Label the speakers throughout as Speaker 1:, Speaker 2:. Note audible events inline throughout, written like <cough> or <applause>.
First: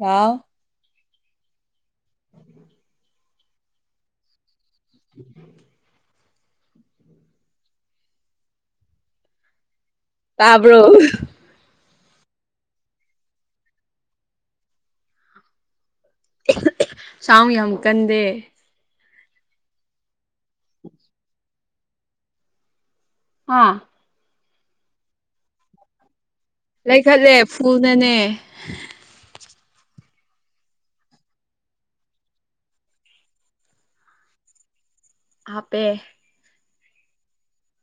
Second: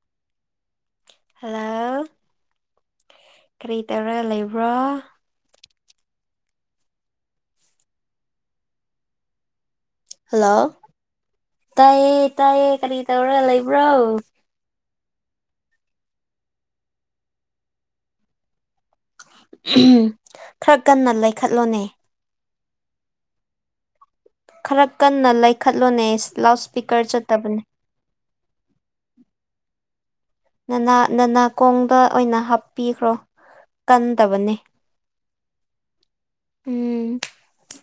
Speaker 1: ꯍꯥꯎ
Speaker 2: hello ꯀꯔꯤ ꯇꯧꯔꯒ ꯂꯩ
Speaker 1: <inaudible>
Speaker 2: ꯍꯜꯂꯣ
Speaker 1: ꯇꯥꯕ꯭ꯔꯣ
Speaker 2: ꯇꯥꯏꯌꯦ ꯇꯥꯏꯌꯦ ꯀꯔꯤ ꯇꯧꯔꯒ ꯂꯩꯕ꯭ꯔꯣ
Speaker 1: ꯁꯥꯎꯟ ꯌꯥꯝ ꯀꯟꯗꯦ
Speaker 2: ꯈꯔ ꯀꯟꯅ ꯂꯩꯈꯠꯂꯣꯅꯦ
Speaker 1: ꯍꯥ
Speaker 2: ꯈꯔ ꯀꯟꯅ ꯂꯩꯈꯠꯂꯣꯅꯦ ꯂꯥꯎꯠ ꯁꯄꯤꯀꯔ
Speaker 1: ꯂꯩꯈꯠꯂꯦ
Speaker 2: ꯆꯠꯇꯕꯅꯦ
Speaker 1: ꯐꯨꯜꯅꯅꯦ
Speaker 2: ꯅꯅꯥ ꯅꯅꯥꯀꯣꯡꯗ ꯑꯣꯏꯅ ꯍꯥꯞꯄꯤꯈ꯭ꯔꯣ ꯀꯟꯗꯕꯅꯦ
Speaker 1: ꯍꯥꯞꯄꯦ
Speaker 2: ꯎꯝ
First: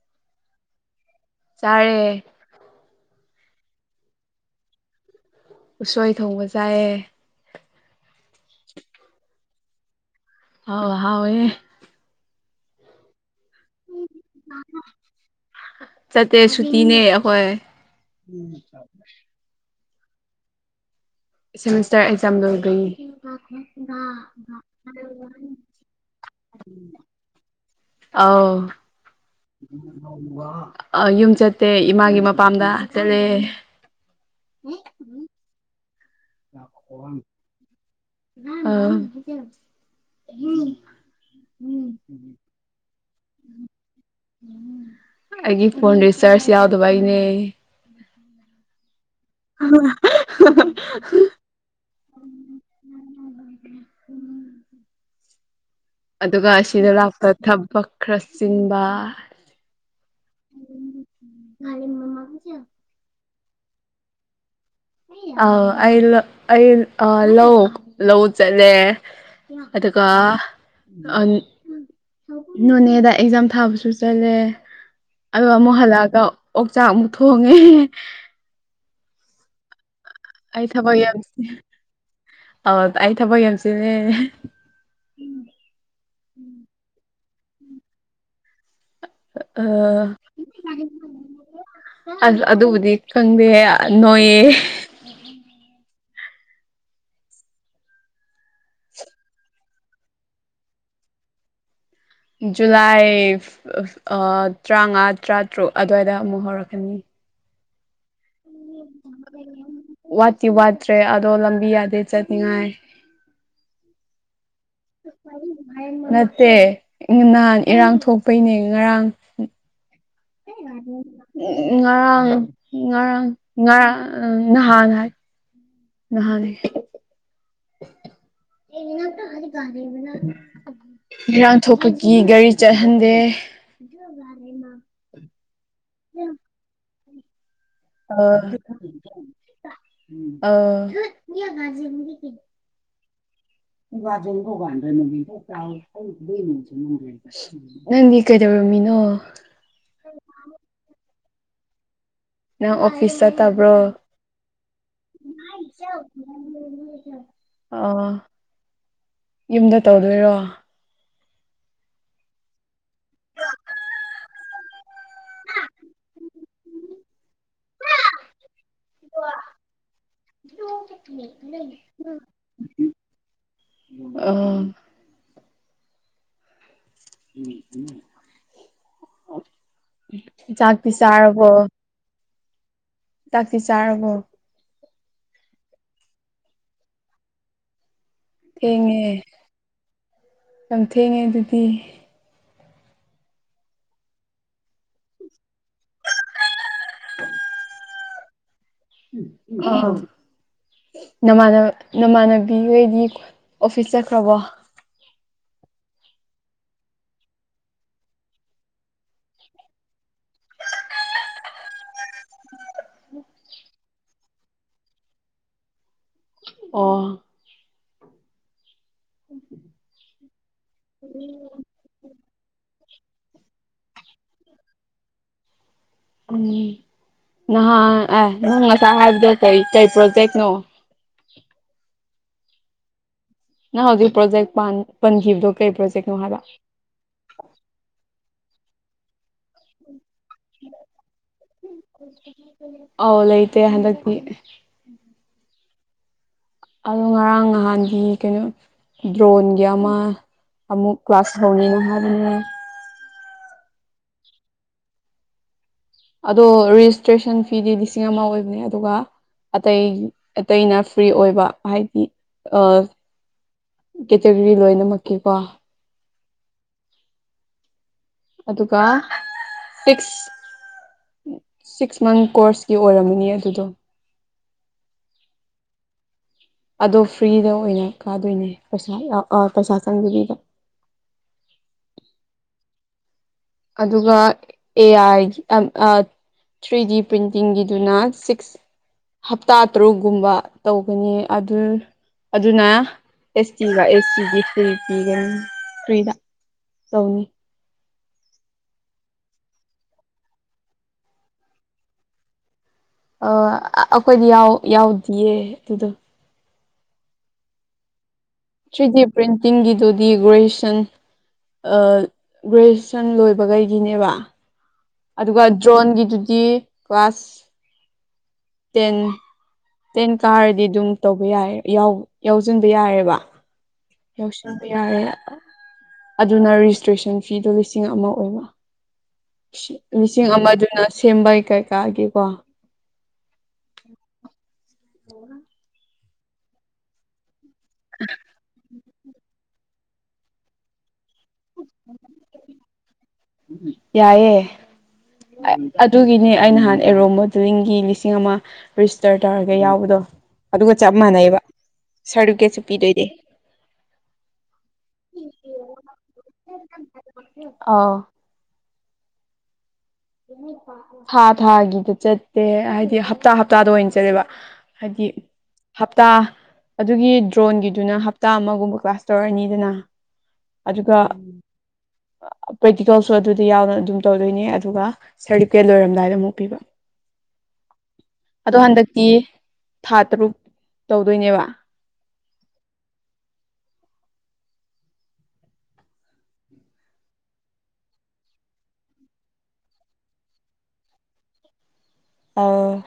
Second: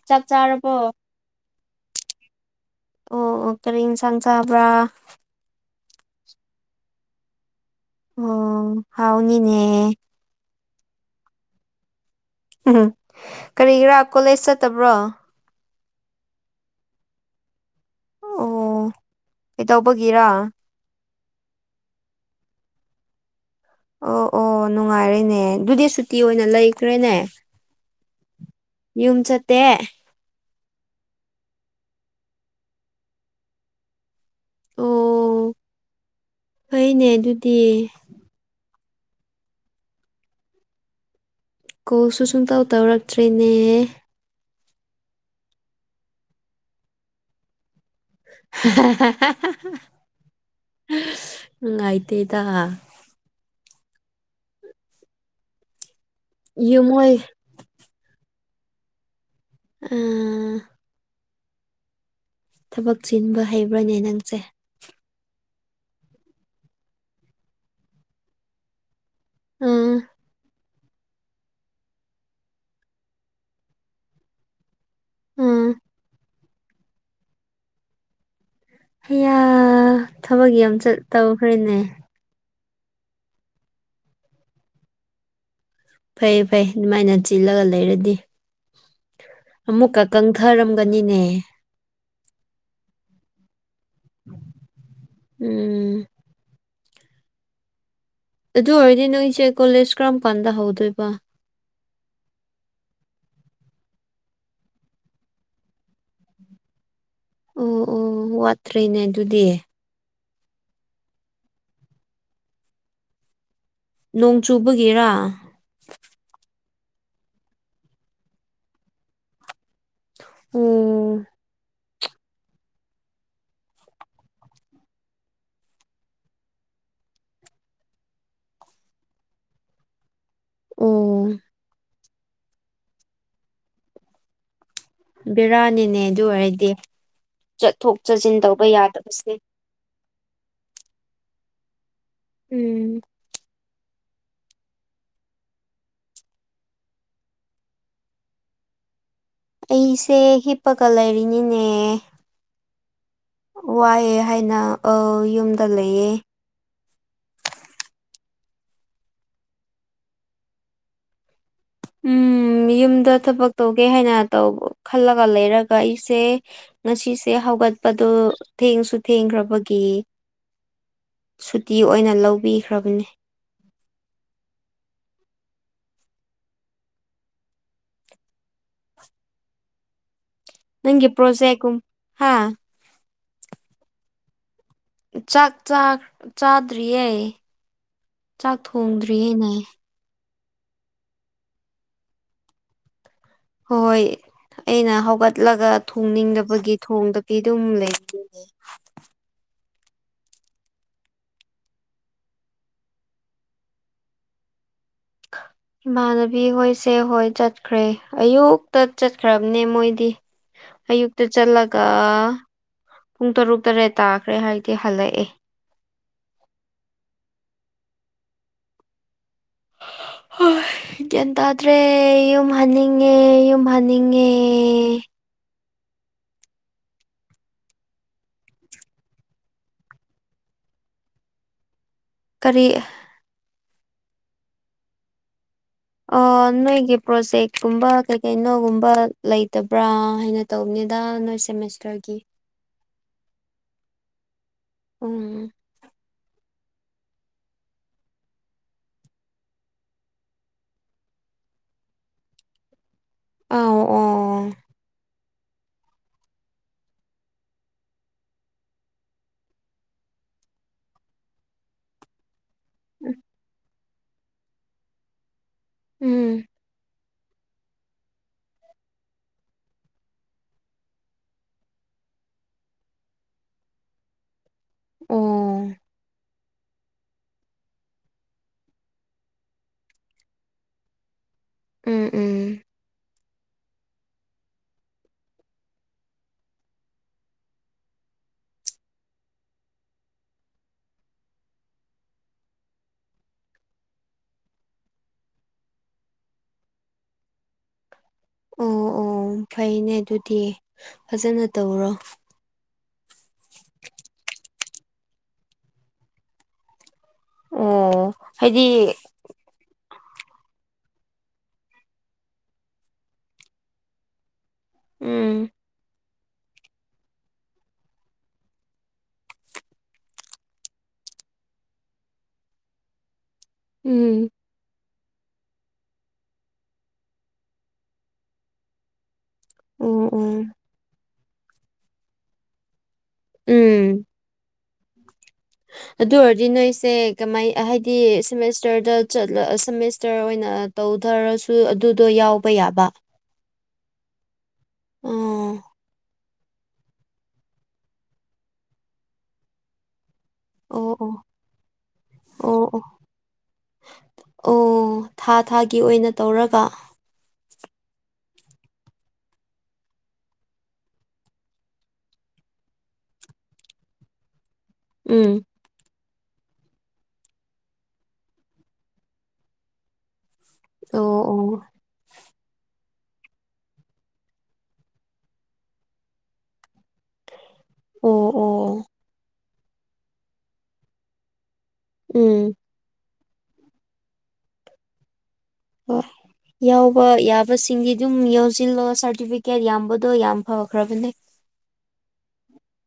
Speaker 2: ꯆꯥꯛ ꯆꯥꯔꯕꯣ
Speaker 1: ꯆꯥꯔꯦ
Speaker 2: ꯑꯣ ꯑꯣ ꯀꯔꯤ ꯏꯟꯁꯥꯡ ꯆꯥꯕ꯭ꯔꯥ
Speaker 1: ꯎꯁꯣꯏ ꯊꯣꯡꯕ ꯆꯥꯏꯌꯦ
Speaker 2: ꯑꯣ ꯍꯥꯎꯅꯤꯅꯦ
Speaker 1: ꯍꯥꯎ ꯍꯥꯎꯋꯦ
Speaker 2: ꯎꯝ ꯀꯔꯤꯒꯤꯔꯥ ꯀꯣꯂꯦꯖ ꯆꯠꯇꯕ꯭ꯔꯣ
Speaker 1: ꯆꯠꯇꯦ ꯁꯨꯇꯤꯅꯦ ꯑꯩꯈꯣꯏ
Speaker 2: ꯇꯧꯕꯒꯤꯔꯥ
Speaker 1: ꯁꯤꯃꯤꯁꯇꯔ ꯑꯦꯛꯖꯥꯝ ꯂꯧꯏꯕꯩ
Speaker 2: ꯑꯣ ꯑꯣ ꯅꯨꯡꯉꯥꯏꯔꯦꯅꯦ ꯑꯗꯨꯗꯤ ꯁꯨꯇꯤ ꯑꯣꯏꯅ ꯂꯩꯈ꯭ꯔꯦꯅꯦ
Speaker 1: ꯑꯥꯎ
Speaker 2: ꯌꯨꯝ ꯆꯠꯇꯦ
Speaker 1: ꯑ ꯌꯨꯝ ꯆꯠꯇꯦ ꯏꯃꯥꯒꯤ ꯃꯄꯥꯝꯗ ꯆꯠꯂꯦ
Speaker 2: ꯑꯣ ꯐꯩꯅꯦ ꯑꯗꯨꯗꯤ
Speaker 1: ꯑꯥ
Speaker 2: ꯀꯣꯜꯁꯨ ꯁꯨꯡꯇꯧ ꯇꯧꯔꯛꯇ꯭ꯔꯦꯅꯦ
Speaker 1: ꯑꯩꯒꯤ ꯐꯣꯟ ꯔꯤꯆꯥꯔꯖ ꯌꯥꯎꯗꯕꯩꯅꯦ
Speaker 2: <unintelligible> ꯅꯨꯡꯉꯥꯏꯇꯦꯗꯥ
Speaker 1: <inaudible> ꯑꯗꯨꯒ
Speaker 2: ꯌꯨꯝ
Speaker 1: ꯑꯁꯤꯗ
Speaker 2: ꯍꯣꯏ
Speaker 1: ꯂꯥꯛꯄ ꯊꯕꯛ ꯈꯔ ꯆꯤꯟꯕ
Speaker 2: ꯑꯥ
Speaker 1: <unintelligible>
Speaker 2: ꯍꯩꯕ꯭ꯔꯥꯅꯦ ꯅꯪꯆꯦ
Speaker 1: ꯑ ꯑꯩ ꯂ ꯑꯩ ꯑꯥ ꯂꯧ ꯂꯧ ꯆꯠꯂꯦ
Speaker 2: ꯑꯥ
Speaker 1: ꯑꯗꯨꯒ ꯅꯣꯅꯦꯗ ꯑꯦꯛꯖꯥꯝ ꯊꯥꯕꯁꯨ ꯆꯠꯂꯦ ꯑ
Speaker 2: ꯑꯥ
Speaker 1: ꯑꯃꯨꯛ ꯍꯜꯂꯛꯑꯒ ꯑꯣꯛꯆꯥꯛ ꯑꯃꯨꯛ ꯊꯣꯡꯉꯦ
Speaker 2: ꯍꯌꯥ ꯊꯕꯛ
Speaker 1: ꯑꯩ
Speaker 2: ꯌꯥꯝ ꯆ ꯇꯧꯈ꯭ꯔꯦꯅꯦ
Speaker 1: ꯑ ꯇꯥꯏ ꯊꯕ ꯌꯦꯦꯝꯁꯤꯅꯦ
Speaker 2: ꯐꯩ ꯐꯩ ꯑꯗꯨꯃꯥꯏꯅ ꯆꯤꯜꯂꯒ ꯂꯩꯔꯗꯤ ꯑꯃꯨꯛꯀ ꯀꯪꯊꯔꯝꯒꯅꯤꯅꯦ
Speaker 1: ꯑꯁ ꯑꯗꯨꯕꯨꯗꯤ ꯈꯪꯗꯦ ꯅꯣꯏꯌꯦ
Speaker 2: ꯎꯝ ꯑꯗꯨ ꯑꯣꯏꯔꯗꯤ ꯅꯣꯏꯁꯦ ꯀꯣꯂꯦꯖ ꯀꯔꯝ ꯀꯥꯟꯗ ꯍꯧꯗꯣꯏꯕ
Speaker 1: ꯖꯨꯂꯥꯏ ꯇꯔꯥꯃꯉꯥ ꯇꯔꯥꯇꯔꯨꯛ ꯑꯗꯨꯋꯥꯏꯗ ꯑꯃꯨꯛ ꯍꯧꯔꯛꯀꯅꯤ
Speaker 2: ꯑꯣ ꯑꯣ ꯋꯥꯠꯇ꯭ꯔꯦꯅꯦ ꯑꯗꯨꯗꯤ
Speaker 1: ꯛꯇꯤ ꯋꯥꯠꯇ꯭ꯔꯦ ꯑꯗꯣ ꯂꯝꯕꯤ ꯌꯥꯗꯦ ꯆꯠꯅꯤꯡꯉꯥꯏ
Speaker 2: ꯅꯣꯡ ꯆꯨꯕꯒꯤꯔꯥ
Speaker 1: ꯅꯠꯇ ꯅꯍꯥꯟ ꯏꯔꯥꯡ ꯊꯣꯛꯄꯩꯅꯦ ꯉꯔꯥꯡ
Speaker 2: ꯑꯣ
Speaker 1: ꯉꯔꯥꯡ ꯉꯔꯥꯡ ꯉꯔꯥꯡ ꯅꯍꯥꯟ ꯍꯥꯏ ꯅꯍꯥꯟ
Speaker 2: ꯑꯣ
Speaker 1: ꯏꯔꯥꯡ ꯊꯣꯛꯄꯒꯤ ꯒꯥꯔꯤ ꯆꯠꯍꯟꯗꯦ
Speaker 2: ꯕꯦꯔꯥꯅꯤꯅꯦ ꯑꯗꯨ ꯑꯣꯏꯔꯗꯤ ꯆꯠꯊꯣꯛ ꯆꯠꯁꯤꯟ ꯇꯧꯕ ꯌꯥꯗꯕꯁꯦ
Speaker 1: ꯑꯥ ꯑꯥ
Speaker 2: ꯎꯝ
Speaker 1: ꯅꯪꯗꯤ ꯀꯩꯗꯧꯔꯝꯃꯤꯅꯣ
Speaker 2: ꯅꯤꯅꯦ
Speaker 1: ꯅꯪ ꯑꯣꯐꯤꯁ ꯆꯠꯇꯕ꯭ꯔꯣ
Speaker 2: ꯋꯥꯏꯑꯦ ꯍꯥꯏꯅ ꯑ ꯌꯨꯝꯗ ꯂꯩꯌꯦ
Speaker 1: ꯑꯣ ꯌꯨꯝꯗ ꯇꯧꯗꯣꯏꯔꯣ
Speaker 2: ꯎꯝ ꯌꯨꯝꯗ ꯊꯕꯛ ꯇꯧꯒꯦ ꯍꯥꯏꯅ ꯇ ꯈꯜꯂꯒ ꯂꯩꯔꯒ ꯑꯩꯁꯦ ꯉꯁꯤ ꯁꯦ ꯍꯧꯒꯠꯄꯗꯨꯣ ꯊꯦꯡꯁꯨ ꯊꯦꯡꯈ꯭ꯔꯕꯒꯤ ꯁꯨꯇꯤ ꯑꯣꯏꯅ ꯂꯧꯕꯤꯈ꯭ꯔꯕꯅꯤ
Speaker 1: ꯑ ꯎꯝ ꯎꯝ ꯆꯥꯛ ꯄꯤꯁꯥꯔꯔꯕꯣ
Speaker 2: ꯍꯥꯥ
Speaker 1: ꯇꯥꯛꯄꯤ ꯆꯥꯔꯔꯕꯣ
Speaker 2: ꯆꯥꯛ ꯆꯥꯗ꯭ꯔꯤꯌꯦ ꯆꯥꯛ
Speaker 1: ꯊꯦꯡꯉꯦ
Speaker 2: ꯊꯣꯡꯗ꯭ꯔꯤꯌꯦꯅꯦ
Speaker 1: ꯌꯥꯝ ꯊꯦꯡꯉꯦ ꯑꯗꯨꯗꯤ
Speaker 2: ꯍꯣꯏꯣꯏ ꯑꯩꯅ ꯍꯧꯒꯠꯂꯒ ꯊꯣꯡꯅꯤꯡꯗꯕꯒꯤ ꯊꯣꯡꯗꯗꯤ ꯑꯗꯨꯝ ꯂꯩꯦ
Speaker 1: ꯑ ꯅꯃꯥꯟ ꯅꯃꯥꯟꯅꯕꯤ ꯍꯣꯏꯗꯤ ꯑꯣꯐꯤꯁ ꯆꯠꯈ꯭ꯔꯕꯣ
Speaker 2: <unintelligible> ꯏꯃꯥꯟꯅꯕꯤ ꯍꯣꯏꯁꯦ ꯍꯣꯏ ꯆꯠꯈ꯭ꯔꯦ ꯑꯌꯨꯛꯇ ꯆꯠꯈ꯭ꯔꯕꯅꯦ ꯃꯣꯏꯗꯤ ꯑꯌꯨꯛꯇ ꯆꯠꯂꯒ ꯄꯨꯡ ꯇꯔꯨꯛ ꯇꯔꯦꯠ ꯇꯥꯈ꯭ꯔꯦ ꯍꯥꯏꯗꯤ ꯍꯜꯂꯛꯑꯦ
Speaker 1: ꯑꯣ
Speaker 2: ꯍꯣꯏ ꯒ꯭ꯌꯥꯟ ꯇꯥꯗ꯭ꯔꯦ ꯌꯨꯝ ꯍꯟꯅꯤꯡꯉꯦ ꯌꯨꯝ ꯍꯟꯅꯤꯡꯉꯦ
Speaker 1: ꯎꯝ ꯅꯍꯥꯟ ꯑꯦ ꯅꯪ ꯉꯁꯥꯏ ꯍꯥꯏꯕꯗꯣ ꯀꯔꯤ ꯀꯩ ꯄ꯭ꯔꯣꯇꯦꯛꯅꯣ
Speaker 2: ꯀꯔꯤ
Speaker 1: ꯅ ꯍꯧꯖꯤ꯭ꯔꯣꯖꯦꯛ ꯄꯥꯟ ꯄꯟꯖꯈꯤꯕꯕꯗꯣ
Speaker 2: ꯅꯣꯏꯒꯤ ꯄ꯭ꯔꯣꯖꯦꯛꯀꯨꯝꯕ ꯀꯩ ꯀꯩꯅꯣꯒꯨꯝꯕ ꯂꯩꯇꯕ꯭ꯔꯥ ꯍꯥꯏꯅ ꯇꯧꯅꯤꯗ ꯅꯣꯏꯠ ꯁꯦꯃꯤꯁꯇꯔꯒꯤ
Speaker 1: ꯑꯧ ꯂꯩꯇꯦ <unintelligible>
Speaker 2: ꯎꯝ
Speaker 1: ꯑꯗꯣ ꯉꯔꯥꯡ ꯅꯍꯥꯟꯗꯤ ꯀꯩꯅꯣ ꯗ꯭ꯔꯣꯟꯒꯤ ꯑꯃ ꯑꯃꯨꯛ ꯀ꯭ꯂꯥꯁ ꯍꯅꯤꯅꯍꯔꯦ
Speaker 2: ꯑꯥꯎ ꯑꯣ
Speaker 1: ꯑꯗꯣ ꯔꯦꯖꯤꯁꯇ꯭ꯔꯦꯁꯟ ꯐꯤꯗꯤ ꯂꯤꯁꯤꯡ ꯑꯃ ꯑꯣꯏꯕꯅꯦ ꯑꯗꯨꯒ ꯑꯇꯩ ꯑꯇꯩꯅ ꯐ꯭ꯔꯤ ꯑꯣꯏꯕ ꯍꯥꯏꯗꯤ ꯀꯦꯇꯒꯣꯔꯤ ꯂꯣꯏꯅꯃꯛꯀꯤꯀꯣ
Speaker 2: ꯎꯝ
Speaker 1: ꯑꯗꯨꯒ ꯐꯤꯛꯁ ꯁꯤꯛꯁ ꯃꯟ ꯀꯣꯔꯁꯀꯤ ꯑꯣꯏꯔꯝꯃꯅꯤ ꯑꯗꯨꯗꯣ
Speaker 2: ꯎꯝ
Speaker 1: ꯑꯗꯣ ꯐ꯭ꯔꯤꯗ ꯑꯣꯏꯅ ꯀꯥꯗꯣꯏꯅꯦ ꯄꯩꯁꯥꯥ ꯄꯩꯁꯥ ꯆꯪꯗꯕꯤꯗ
Speaker 2: <inaudible> <inaudible>
Speaker 1: ꯑꯗꯨꯒ A I three D ꯄ꯭ꯔꯤꯟꯇꯤꯡꯒꯤꯗꯨꯅ six ꯍꯞꯇꯥ ꯇꯔꯨꯛꯀꯨꯝꯕ ꯇꯧꯒꯅꯤ ꯑꯗꯨ ꯑꯗꯨꯅ ꯑꯦꯁ ꯇꯤꯒ ꯑꯦꯁ ꯇꯤꯒꯤ ꯊ꯭ꯔꯤ ꯄꯤ ꯐ꯭ꯔꯤꯗ ꯇꯧꯅꯤ
Speaker 2: ꯑꯣ ꯑꯣ ꯐꯩꯅꯦ ꯑꯗꯨꯗꯤ ꯐꯖꯅ ꯇꯧꯔꯣ
Speaker 1: ꯑ ꯑꯩꯈꯣꯏꯗꯤ ꯌꯥꯎꯗꯌꯦ ꯑꯗꯨꯗꯣ
Speaker 2: ꯑꯣ
Speaker 1: ꯊ꯭ꯔꯤ
Speaker 2: ꯍꯥꯏꯗꯤ
Speaker 1: ꯗꯤ ꯄ꯭ꯔꯤꯟꯇꯤꯡꯒꯤꯗꯨ ꯗꯤ ꯒ꯭ꯔꯦꯖꯨꯑꯦꯁꯟ ꯒ꯭ꯔꯦꯖꯨꯑꯦꯁꯟ ꯂꯣꯏꯕꯈꯩꯒꯤꯅꯦꯕ ꯑꯗꯨꯒ
Speaker 2: ꯎꯝ
Speaker 1: ꯗ꯭ꯔꯣꯟꯒꯤꯗꯨꯗꯤ ꯀ꯭ꯂꯥꯁ ꯇꯦꯟ ꯇꯦꯟ ꯀꯥꯔꯗꯤ ꯑꯗꯨꯝ ꯇꯧꯕ ꯌꯥꯏ ꯌꯥꯎꯁꯤꯟꯕ ꯌꯥꯏꯔꯦꯕ
Speaker 2: ꯎꯝ
Speaker 1: ꯌꯣꯁꯟꯕꯤ ꯌꯥꯔꯦ ꯑꯗꯨꯅ ꯔꯦꯖꯤꯁꯇ꯭ꯔꯦꯁꯟ ꯐꯤꯗꯣ ꯂꯤꯁꯤꯡ ꯑꯃ ꯑꯣꯏꯕ
Speaker 2: ꯎꯝ
Speaker 1: ꯂꯤꯁꯤꯡ
Speaker 2: ꯎꯝ
Speaker 1: ꯑꯃꯗꯨꯅ ꯁꯦꯝꯕꯩ ꯀꯩꯀꯥꯒꯤꯀꯣ
Speaker 2: ꯎꯝ
Speaker 1: ꯑꯣ
Speaker 2: ꯑꯗꯨ ꯑꯣꯏꯔꯗꯤ ꯅꯣꯏꯁꯦ ꯀꯃꯥꯏ ꯍꯥꯏꯗꯤ ꯁꯦꯃꯦꯁꯇꯔꯗ ꯆꯠꯂ ꯁꯃꯦꯁꯇꯔ ꯑꯣꯏꯅ ꯇꯧꯊꯔꯁꯨ ꯑꯗꯨꯗꯣ ꯌꯥꯎꯕ ꯌꯥꯕ
Speaker 1: ꯌꯥꯏꯑꯦ
Speaker 2: ꯑꯣ
Speaker 1: ꯑꯗꯨꯒꯤꯅꯤ ꯑꯩ ꯅꯍꯥꯟ ꯑꯦꯔꯣ ꯃꯣꯗꯂꯤꯡꯒꯤ ꯂꯤꯁꯤꯡ ꯑꯃ ꯔꯦꯖꯤꯁꯇꯔ ꯇꯧꯔꯒ ꯌꯥꯎꯕꯗꯣ ꯑꯗꯨꯒ ꯆꯞ
Speaker 2: ꯑꯣ ꯑꯣ
Speaker 1: ꯃꯥꯟꯅꯩꯑꯕ ꯁꯥꯔꯇꯤꯐꯤꯀꯦꯠꯁꯨ
Speaker 2: ꯑꯣ ꯑꯣ
Speaker 1: ꯄꯤꯗꯣꯏꯅꯦ
Speaker 2: ꯑꯣ ꯊꯥ ꯊꯥꯒꯤ ꯑꯣꯏꯅ ꯇꯧꯔꯒ
Speaker 1: ꯑ ꯊꯥ ꯊꯥꯒꯤꯗ ꯆꯠꯇꯦ ꯍꯥꯏꯗꯤ ꯍꯞꯇꯥ ꯍꯞꯇꯥꯗ ꯑꯣꯏꯅ ꯆꯠꯂꯦꯕ ꯍꯥꯏꯗꯤ ꯍꯥꯞ
Speaker 2: ꯎꯝ
Speaker 1: ꯍꯞꯇꯥ ꯑꯗꯨꯒꯤ ꯗ꯭ꯔꯣꯟꯒꯤꯗꯨꯅ ꯍꯞꯇꯥ ꯑꯃꯒꯨꯝꯕ ꯀ꯭ꯂꯥꯁ ꯇꯧꯔꯛꯑꯅꯤꯗꯅ ꯑꯗꯨꯒ
Speaker 2: ꯑꯣ ꯑꯣ
Speaker 1: ꯄ꯭ꯔꯦꯛꯇꯤꯀꯦꯜꯁꯨ ꯑꯗꯨꯗꯤ ꯌꯥꯎꯅ ꯑꯗꯨꯝ ꯇꯧꯗꯣꯏꯅꯦ ꯑꯗꯨꯒ ꯁꯥꯔꯇꯤꯐꯤꯀꯦꯠ ꯂꯣꯏꯔꯝꯗꯥꯏꯗ ꯑꯃꯨꯛ ꯄꯤꯕ
Speaker 2: ꯑꯣ
Speaker 1: ꯑꯗꯣ
Speaker 2: ꯑꯣ
Speaker 1: ꯍꯟꯗꯛꯇꯤ ꯊꯥ ꯇꯔꯨꯛ ꯇꯧꯗꯣꯏꯅꯦꯕ
Speaker 2: ꯎꯝ ꯑꯣ ꯌꯥꯎꯕ ꯌꯥꯕꯁꯤꯡꯗꯤ ꯑꯗꯨꯝ ꯌꯥꯎꯁꯤꯜꯂꯣ ꯁꯥꯔꯇꯤꯐꯤꯀꯦꯠ ꯌꯥꯝꯕꯗꯣ ꯌꯥꯝ ꯐꯈ꯭ꯔꯕꯅꯦ
Speaker 1: ꯑ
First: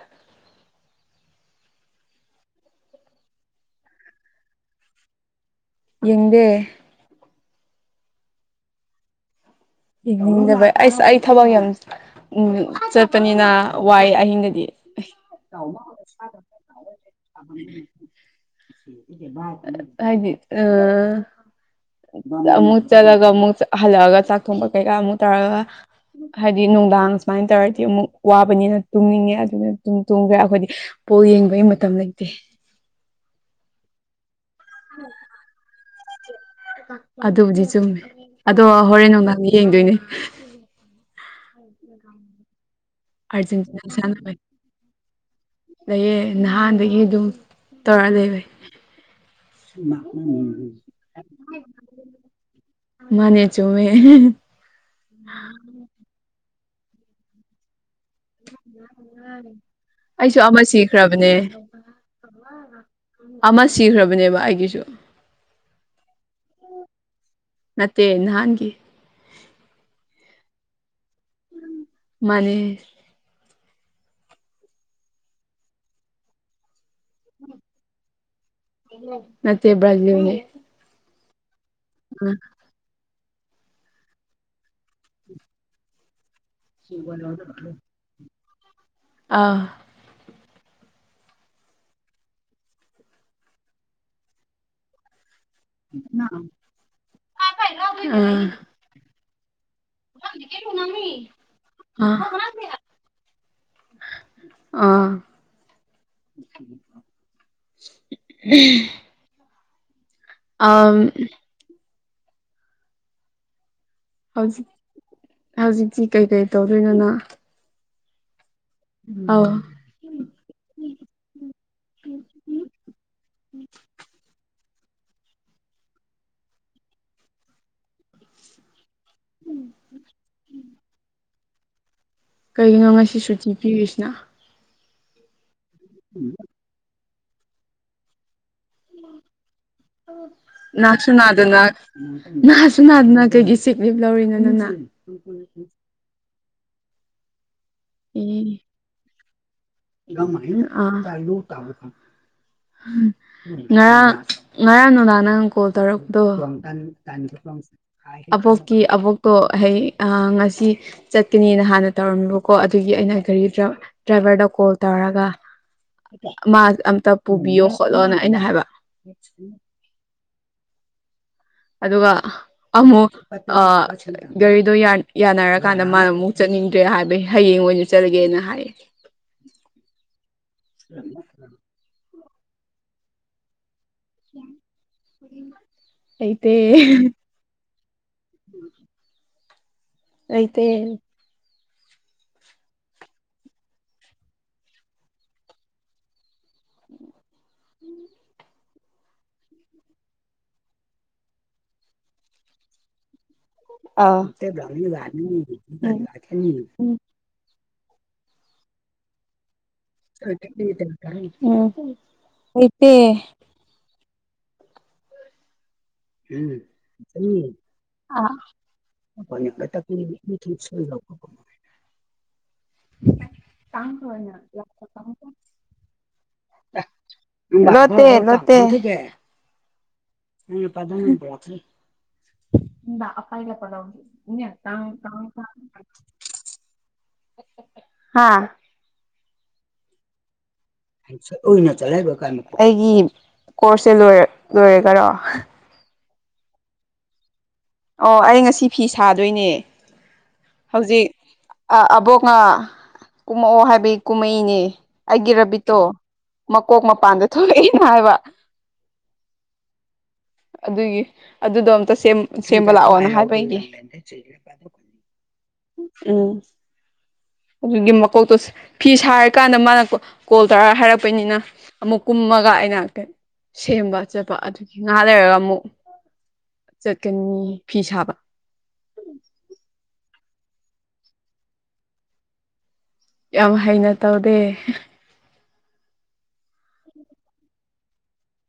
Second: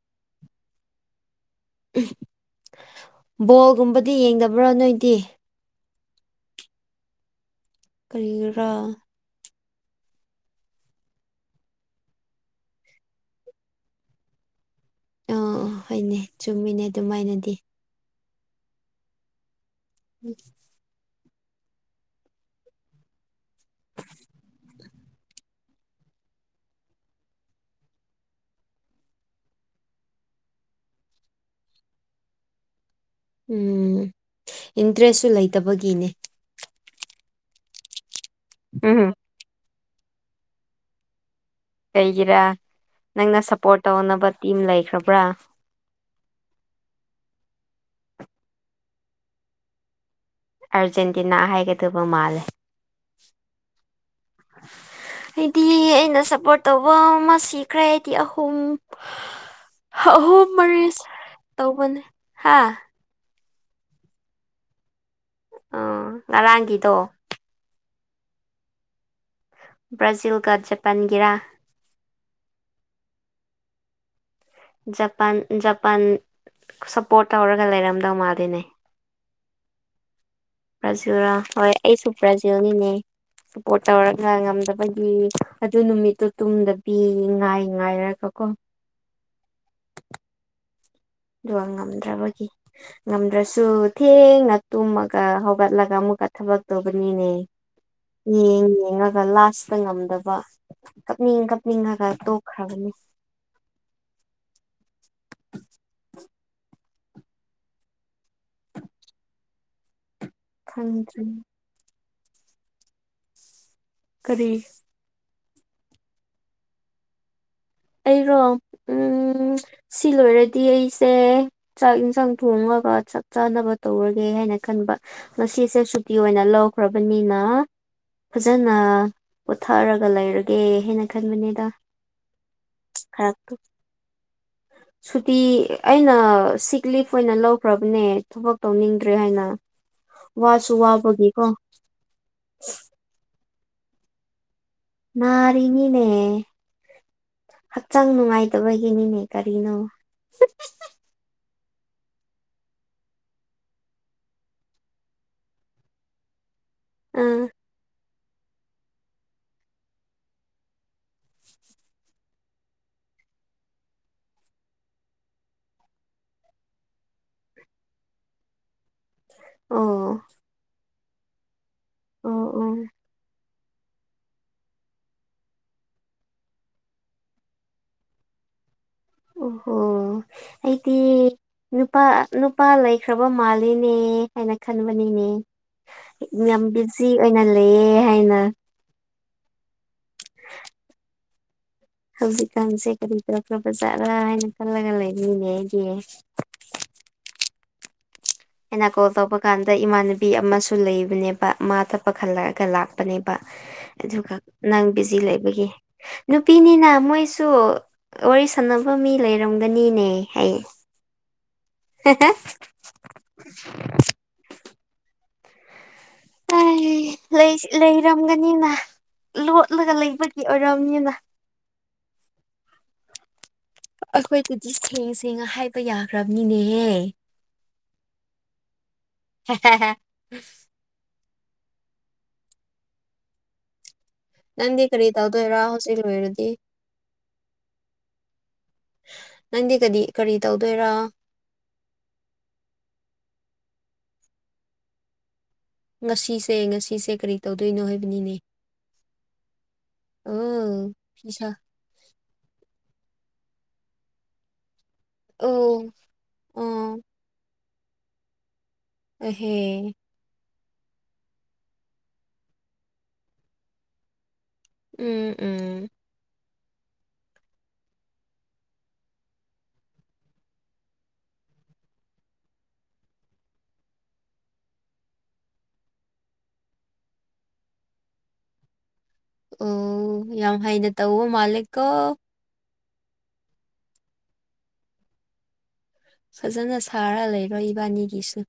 Speaker 2: ꯕꯣꯜꯒꯨꯝꯕꯗꯤ ꯌꯦꯡꯗꯕ꯭ꯔꯥ ꯅꯣꯏꯗꯤ
Speaker 1: ꯌꯦꯡꯗꯦ
Speaker 2: ꯀꯔꯥ
Speaker 1: ꯌꯦꯡꯖꯕꯩ ꯑꯩꯁ ꯑꯩ ꯊꯕꯛ ꯌꯥꯝ ꯎ ꯆꯠꯄꯅꯤꯅ ꯋꯥꯏ ꯑꯍꯤꯡꯗꯗꯤ
Speaker 2: ꯑꯥ ꯑꯥ ꯍꯣꯏꯅꯦ ꯆꯨꯝꯃꯤꯅꯦ ꯑꯗꯨꯃꯥꯏꯅꯗꯤ
Speaker 1: ꯍꯥꯏꯗꯤ ꯑ ꯑꯃꯨꯛ ꯆꯠꯂꯒ ꯑꯃꯨꯛ ꯍꯜꯂꯛꯑꯒ ꯆꯥꯛ ꯊꯣꯡꯕ ꯀꯩꯀꯥ ꯑꯃꯨꯛ ꯇꯥꯔꯒ ꯍꯥꯏꯗꯤ ꯅꯨꯡꯗꯥꯡ ꯁꯨꯃꯥꯏꯅ ꯇꯧꯔꯗꯤ ꯑꯃꯨꯛ ꯋꯥꯕꯅꯤꯅ ꯇꯨꯡꯅꯤꯡꯉꯦ ꯑꯗꯨꯅ ꯑꯗꯨꯝ ꯇꯨꯡꯈ꯭ꯔꯦ ꯑꯩꯈꯣꯏꯗꯤ ꯑꯣ ꯌꯦꯡꯕꯒꯤ ꯃꯇꯝ ꯂꯩꯇꯦ
Speaker 2: ꯎꯝ ꯏꯟꯇ꯭ꯔꯦꯁꯁꯨ ꯂꯩꯇꯕꯒꯤꯅꯦ
Speaker 1: ꯑꯗꯨꯕꯨꯗꯤ ꯆꯨꯝꯃꯦ ꯑꯗꯣ
Speaker 2: ꯎꯝ
Speaker 1: ꯍꯣꯔꯦꯟ ꯅꯨꯡꯗꯥꯡ ꯌꯦꯡꯗꯣꯏꯅꯦ
Speaker 2: ꯀꯩꯒꯔꯥ꯫
Speaker 1: ꯑꯔꯖꯦꯟꯇꯤꯅꯥ ꯁꯥꯟꯅꯕ ꯑꯌꯦ ꯅꯍꯥꯟꯗꯒꯤ ꯑꯗꯨꯝ꯫ ꯇꯔꯗꯕ
Speaker 2: ꯑꯥꯔꯖꯦꯟꯇꯤꯅꯥ ꯍꯥꯏꯒꯗꯕ ꯃꯥꯜꯂꯦ
Speaker 1: ꯃꯥꯅꯦ ꯆꯨꯝꯃꯦ
Speaker 2: ꯑꯩꯗꯤ ꯑꯩꯅ ꯁꯞꯄꯣꯔꯠ ꯇꯧꯕ ꯑꯃ ꯁꯤꯈ꯭ꯔꯦ ꯀ ꯑꯍꯨꯝ
Speaker 1: ꯑꯩꯁꯨ
Speaker 2: ꯑꯍꯨꯝ
Speaker 1: ꯑꯃ
Speaker 2: ꯃꯔꯤꯁ
Speaker 1: ꯁꯤꯈ꯭ꯔꯕꯅꯦ
Speaker 2: ꯇꯧꯕꯅꯦ ꯍꯥ
Speaker 1: ꯑꯃ ꯁꯤꯈ꯭ꯔꯕꯅꯦꯕ ꯑꯩꯒꯤꯁꯨ
Speaker 2: ꯑꯣ ꯉꯔꯥꯡꯒꯤꯗꯣ
Speaker 1: ꯇ ꯅꯍꯥꯟꯒꯤ
Speaker 2: ꯕ꯭ꯔꯥꯖꯤꯜꯒ ꯖꯄꯥꯟꯒꯤꯔꯥ
Speaker 1: ꯃꯥꯅꯤ
Speaker 2: ꯖꯄꯥꯟ ꯖꯄꯥꯟ ꯁꯞꯄꯣꯔꯠ ꯇꯧꯔꯒ ꯂꯩꯔꯝꯗꯧ ꯃꯥꯜꯂꯤꯅꯦ
Speaker 1: ꯃꯠꯇꯦꯕꯅꯦ
Speaker 2: ꯕ꯭ꯔꯥꯖꯤꯥ ꯍꯣꯏ ꯑꯩꯁꯨ ꯕ꯭ꯔꯥꯖꯤꯌꯒꯤꯅꯦ ꯁꯄꯣꯔꯠ ꯇꯧꯔꯒ ꯉꯝꯗꯕꯒꯤ ꯑꯗꯨ ꯅꯨꯃꯤꯠꯇꯨ ꯇꯨꯡꯗꯕꯤ ꯉꯥꯏ ꯉꯥꯏꯔꯒ ꯀꯣ
Speaker 1: ꯑꯥ
Speaker 2: ꯑꯗꯨꯒ ꯉꯝꯗ꯭ꯔꯕꯒꯤ ꯉꯝꯗ꯭ꯔꯁꯨ ꯊꯦꯡꯅ ꯇꯨꯝꯃꯒ ꯠꯂꯒ ꯑꯃꯨꯛꯀ ꯊꯕꯛ ꯇꯧꯕꯅꯤꯅꯦ
Speaker 1: ꯑꯥ
Speaker 2: ꯌꯦꯡ ꯌꯦꯡꯉꯒ ꯂꯥꯁ ꯄ ꯉꯝꯗꯕ ꯀꯞꯅꯤꯡ ꯀꯞꯅꯤꯡꯉꯒ ꯇꯣꯛꯈ꯭ꯔꯕꯅꯤ
Speaker 1: ꯑꯥ <unintelligible> ꯑꯝ
Speaker 2: ꯈꯪꯗ꯭ꯔꯤ ꯀꯔꯤ
Speaker 1: ꯍꯧꯖꯤꯛ ꯍꯧꯖꯤꯛꯇꯤ ꯀꯩꯀꯩ ꯇꯧꯗꯣꯏꯅꯣꯅꯪ
Speaker 2: ꯑꯩꯔꯣ
Speaker 1: <unintelligible>
Speaker 2: ꯎꯝ ꯁꯤ ꯂꯣꯏꯔꯗꯤ ꯑꯩꯁꯦ ꯆꯥꯛ ꯌꯦꯟꯁꯥꯡ ꯊꯣꯡꯉꯒ ꯆꯥꯛ ꯆꯥꯅꯕ ꯇꯧꯔꯒꯦ ꯍꯥꯏꯅꯁ ꯈꯟꯕꯣ ꯉꯁꯤꯁꯦ ꯁꯨꯇꯤ ꯑꯣꯏꯅ ꯂꯧꯈ꯭ꯔꯕꯅꯤꯅ ꯐꯖꯅ ꯄꯣꯊꯥꯔꯒ ꯂꯩꯔꯒꯦ ꯍꯥꯏꯅ ꯈꯟꯕꯅꯦꯗ
Speaker 1: ꯀꯩꯒꯤꯅꯣ ꯉꯁꯤ ꯁꯨꯇꯤ ꯄꯤꯔꯤꯁꯤꯅ
Speaker 2: ꯁꯨꯇꯤ ꯑꯩꯅ ꯁꯤꯛ ꯂꯤꯐ ꯑꯣꯏꯅ ꯂꯧꯈ꯭ꯔꯕꯅꯦ ꯊꯕꯛ ꯇꯧꯅꯤꯡꯗ꯭ꯔꯦ ꯍꯥꯏꯅ ꯋꯥꯁꯨ
Speaker 1: ꯅꯥꯁꯨ
Speaker 2: ꯋꯥꯕꯒꯤꯀꯣ
Speaker 1: ꯅꯥꯗꯅ ꯅꯥꯥꯁꯨ ꯅꯥꯗꯅ ꯀꯩꯒꯤ ꯆꯤꯛꯂꯤꯞ ꯂꯧꯔꯤꯅ ꯅꯅ
Speaker 2: ꯅꯥꯔꯤꯅꯤꯅꯦ ꯍꯛꯆꯥꯡ
Speaker 1: ꯑꯦ
Speaker 2: ꯅꯨꯡꯉꯥꯏꯇꯕꯒꯤꯅꯤꯅꯦ ꯀꯔꯤꯅꯣ
Speaker 1: <unintelligible> ꯉꯔꯥꯡ ꯉꯔꯥꯡ ꯅꯨꯡꯗꯥꯡ ꯅꯪꯅ ꯀꯣꯜ ꯇꯧꯔꯛꯄꯗꯣ ꯇ ꯇꯖ
Speaker 2: ꯑꯥ
Speaker 1: ꯐꯁ ꯑꯕꯣꯛꯀꯤ ꯑꯕꯣꯛꯇꯣ ꯑꯩ ꯑ ꯉꯁꯤ ꯆꯠꯀꯅꯤꯅ ꯍꯥꯟꯅ ꯇꯧꯔꯝꯃꯤꯕꯀꯣ ꯑꯗꯨꯒꯤ ꯑꯩꯅ ꯀꯔꯤ ꯗ꯭ꯔꯥꯏꯚꯔꯗꯣ ꯀꯣꯜ ꯇꯧꯔꯒ ꯃꯥ ꯑꯝꯇ ꯄꯨꯕꯤꯌꯣ ꯈꯣꯠꯂꯣꯅ ꯑꯩꯅ ꯍꯥꯏꯕ ꯎꯝ
Speaker 2: ꯑꯣ
Speaker 1: ꯑꯗꯨꯒ
Speaker 2: ꯑꯣ ꯑꯣ
Speaker 1: ꯑꯃꯨ ꯑ ꯒꯥꯔꯤꯗꯣ ꯌꯥꯅꯔꯀꯥꯟꯗ ꯃꯥꯅ ꯑꯃꯨꯛ ꯆꯠꯅꯤꯡꯗ꯭ꯔꯦ ꯍꯥꯏꯕꯒꯤ ꯍꯌꯦꯡ ꯑꯣꯏꯅ ꯆꯠꯂꯒꯦꯅ ꯍꯥꯏꯌꯦ
Speaker 2: ꯑꯣꯍꯣ ꯑꯩꯗꯤ ꯅꯨꯄꯥ ꯅꯨꯄꯥ ꯂꯩꯈ꯭ꯔꯕ ꯃꯥꯜꯂꯤꯅꯤ ꯅꯦ ꯍꯥꯏꯅ ꯈꯟꯕꯅꯤꯅꯦ ꯌꯥꯝ ꯕꯤꯖꯤ ꯑꯣꯏꯅ ꯂꯩ
Speaker 1: ꯎꯝ ꯑꯩꯇ
Speaker 2: ꯍꯧꯖꯤꯛꯀꯥꯟꯁꯦ ꯀꯔꯤ ꯀꯧꯔꯛꯈ꯭ꯔꯕꯖꯥꯠꯔꯥ ꯍꯥꯏꯅ ꯈꯜꯂꯒ ꯂꯩꯔꯤꯅꯦ ꯑꯩꯒꯤ <inaudible> ꯑꯩꯅ ꯀꯣꯜ ꯇꯧꯕ ꯀꯥꯟꯗ ꯏꯃꯥꯟꯅꯕꯤ ꯑꯃꯁꯨ ꯂꯩꯕꯅꯦꯕ ꯃꯥ ꯊꯛꯄ ꯈꯜꯂꯛꯑꯒ ꯂꯥꯛꯄꯅꯦꯕ
Speaker 1: ꯑꯥ
Speaker 2: ꯑꯗꯨꯒ ꯅꯪ ꯕꯤꯖꯤ
Speaker 1: ꯎꯝ
Speaker 2: ꯂꯩꯕꯒꯤ ꯅꯨꯄꯤꯅꯤꯅ ꯃꯣꯏꯁꯨ ꯋꯥꯔꯤ ꯁꯥꯟꯅꯕ ꯃꯤ ꯂꯩꯔꯝꯒꯅꯤꯅꯦ ꯍꯥꯏꯌꯦ
Speaker 1: ꯎꯝ ꯑꯣꯏꯇ
Speaker 2: ꯂꯩꯔꯝꯒꯅꯤꯅ ꯂꯣꯠꯂꯒ ꯂꯩꯕꯒꯤ ꯑꯣꯏꯔꯝꯅꯤꯅ
Speaker 1: ꯎ
Speaker 2: ꯑꯩꯈꯣꯏꯗꯗꯤ ꯁꯦꯡꯉ ꯁꯦꯡꯉ ꯍꯥꯏꯕ ꯌꯥꯈ꯭ꯔꯕꯅꯤꯅꯦꯍꯦ
Speaker 1: ꯅꯠꯇꯦ ꯅꯠꯇꯦ ꯑ ꯄꯥꯏ ꯄꯂꯗ
Speaker 2: ꯅꯪꯗꯤ ꯀꯔꯤ ꯇꯧꯗꯣꯏꯔꯥ ꯍꯧꯖꯤꯛ ꯂꯣꯏꯔꯗꯤ
Speaker 1: ꯍꯥꯥ
Speaker 2: ꯅꯪꯗꯤ ꯀꯗꯤ ꯀꯔꯤ ꯇꯧꯗꯣꯏꯔꯥ
Speaker 1: ꯑꯩꯒꯤ ꯀꯣꯔꯁꯁꯦ ꯂꯣꯏꯔꯦꯒꯔꯣ
Speaker 2: ꯉꯁꯤꯁꯦ ꯉꯁꯤꯁꯦ ꯀꯔꯤ ꯇꯧꯗꯣꯏꯅꯣ
Speaker 1: ꯑꯣ
Speaker 2: ꯍꯥꯏꯕꯅꯤꯅꯦ
Speaker 1: ꯑꯩ ꯉꯁꯤ ꯐꯤ ꯁꯥꯗꯣꯏꯅꯦ
Speaker 2: ꯑꯣ
Speaker 1: ꯍꯧꯖꯤꯛ
Speaker 2: ꯐꯤꯁꯥ
Speaker 1: ꯑꯕꯣꯛꯉ ꯀꯨꯝꯃꯛꯑꯣ ꯍꯥꯏꯕꯒꯤ ꯀꯨꯝꯍꯩꯅꯤ ꯑꯩꯒꯤ ꯔꯕꯤꯠꯇꯣ
Speaker 2: ꯑꯣ
Speaker 1: ꯃꯀꯣꯛ
Speaker 2: ꯑꯣ
Speaker 1: ꯃꯄꯥꯟꯗ ꯊꯣꯛꯂꯛꯑꯅ ꯍꯥꯏꯕ
Speaker 2: ꯑꯍ
Speaker 1: ꯑꯗꯨꯒꯤ ꯑꯗꯨꯗꯣ ꯑꯝꯇ ꯁꯦꯝꯕ ꯂꯥꯛꯑꯣꯅꯦ ꯍꯥꯏꯕ
Speaker 2: ꯎꯝ ꯎꯝ
Speaker 1: ꯎꯝ ꯑꯗꯨꯒꯤ ꯃꯀꯣꯛꯇꯣ ꯐꯤ ꯁꯥꯔꯀꯥꯟꯗ ꯃꯥꯅ ꯀꯣꯜ ꯇꯧꯔꯒ ꯍꯥꯏꯔꯛꯄꯩꯅꯤꯅ ꯑꯃꯨꯛ ꯀꯨꯝ ꯑꯃꯒ ꯑꯩꯅ ꯁꯦꯝꯕ ꯆꯠꯄ ꯑꯗꯨꯒꯤ ꯉꯥ ꯂꯩꯔꯒ ꯑꯃꯨꯛ ꯆꯠꯀꯅꯤ ꯐꯤ ꯁꯥꯕ
Speaker 2: ꯑꯣ ꯌꯥꯝ ꯍꯩꯗ ꯇ ꯎ ꯃꯥꯂꯛꯣ
Speaker 1: ꯌꯥꯝ ꯍꯩꯅ ꯇꯧꯗꯦ
Speaker 2: ꯐꯖꯅ ꯁꯥꯔ ꯂꯩꯔꯣꯏ ꯏꯕꯥꯅꯤꯒꯤꯁꯨ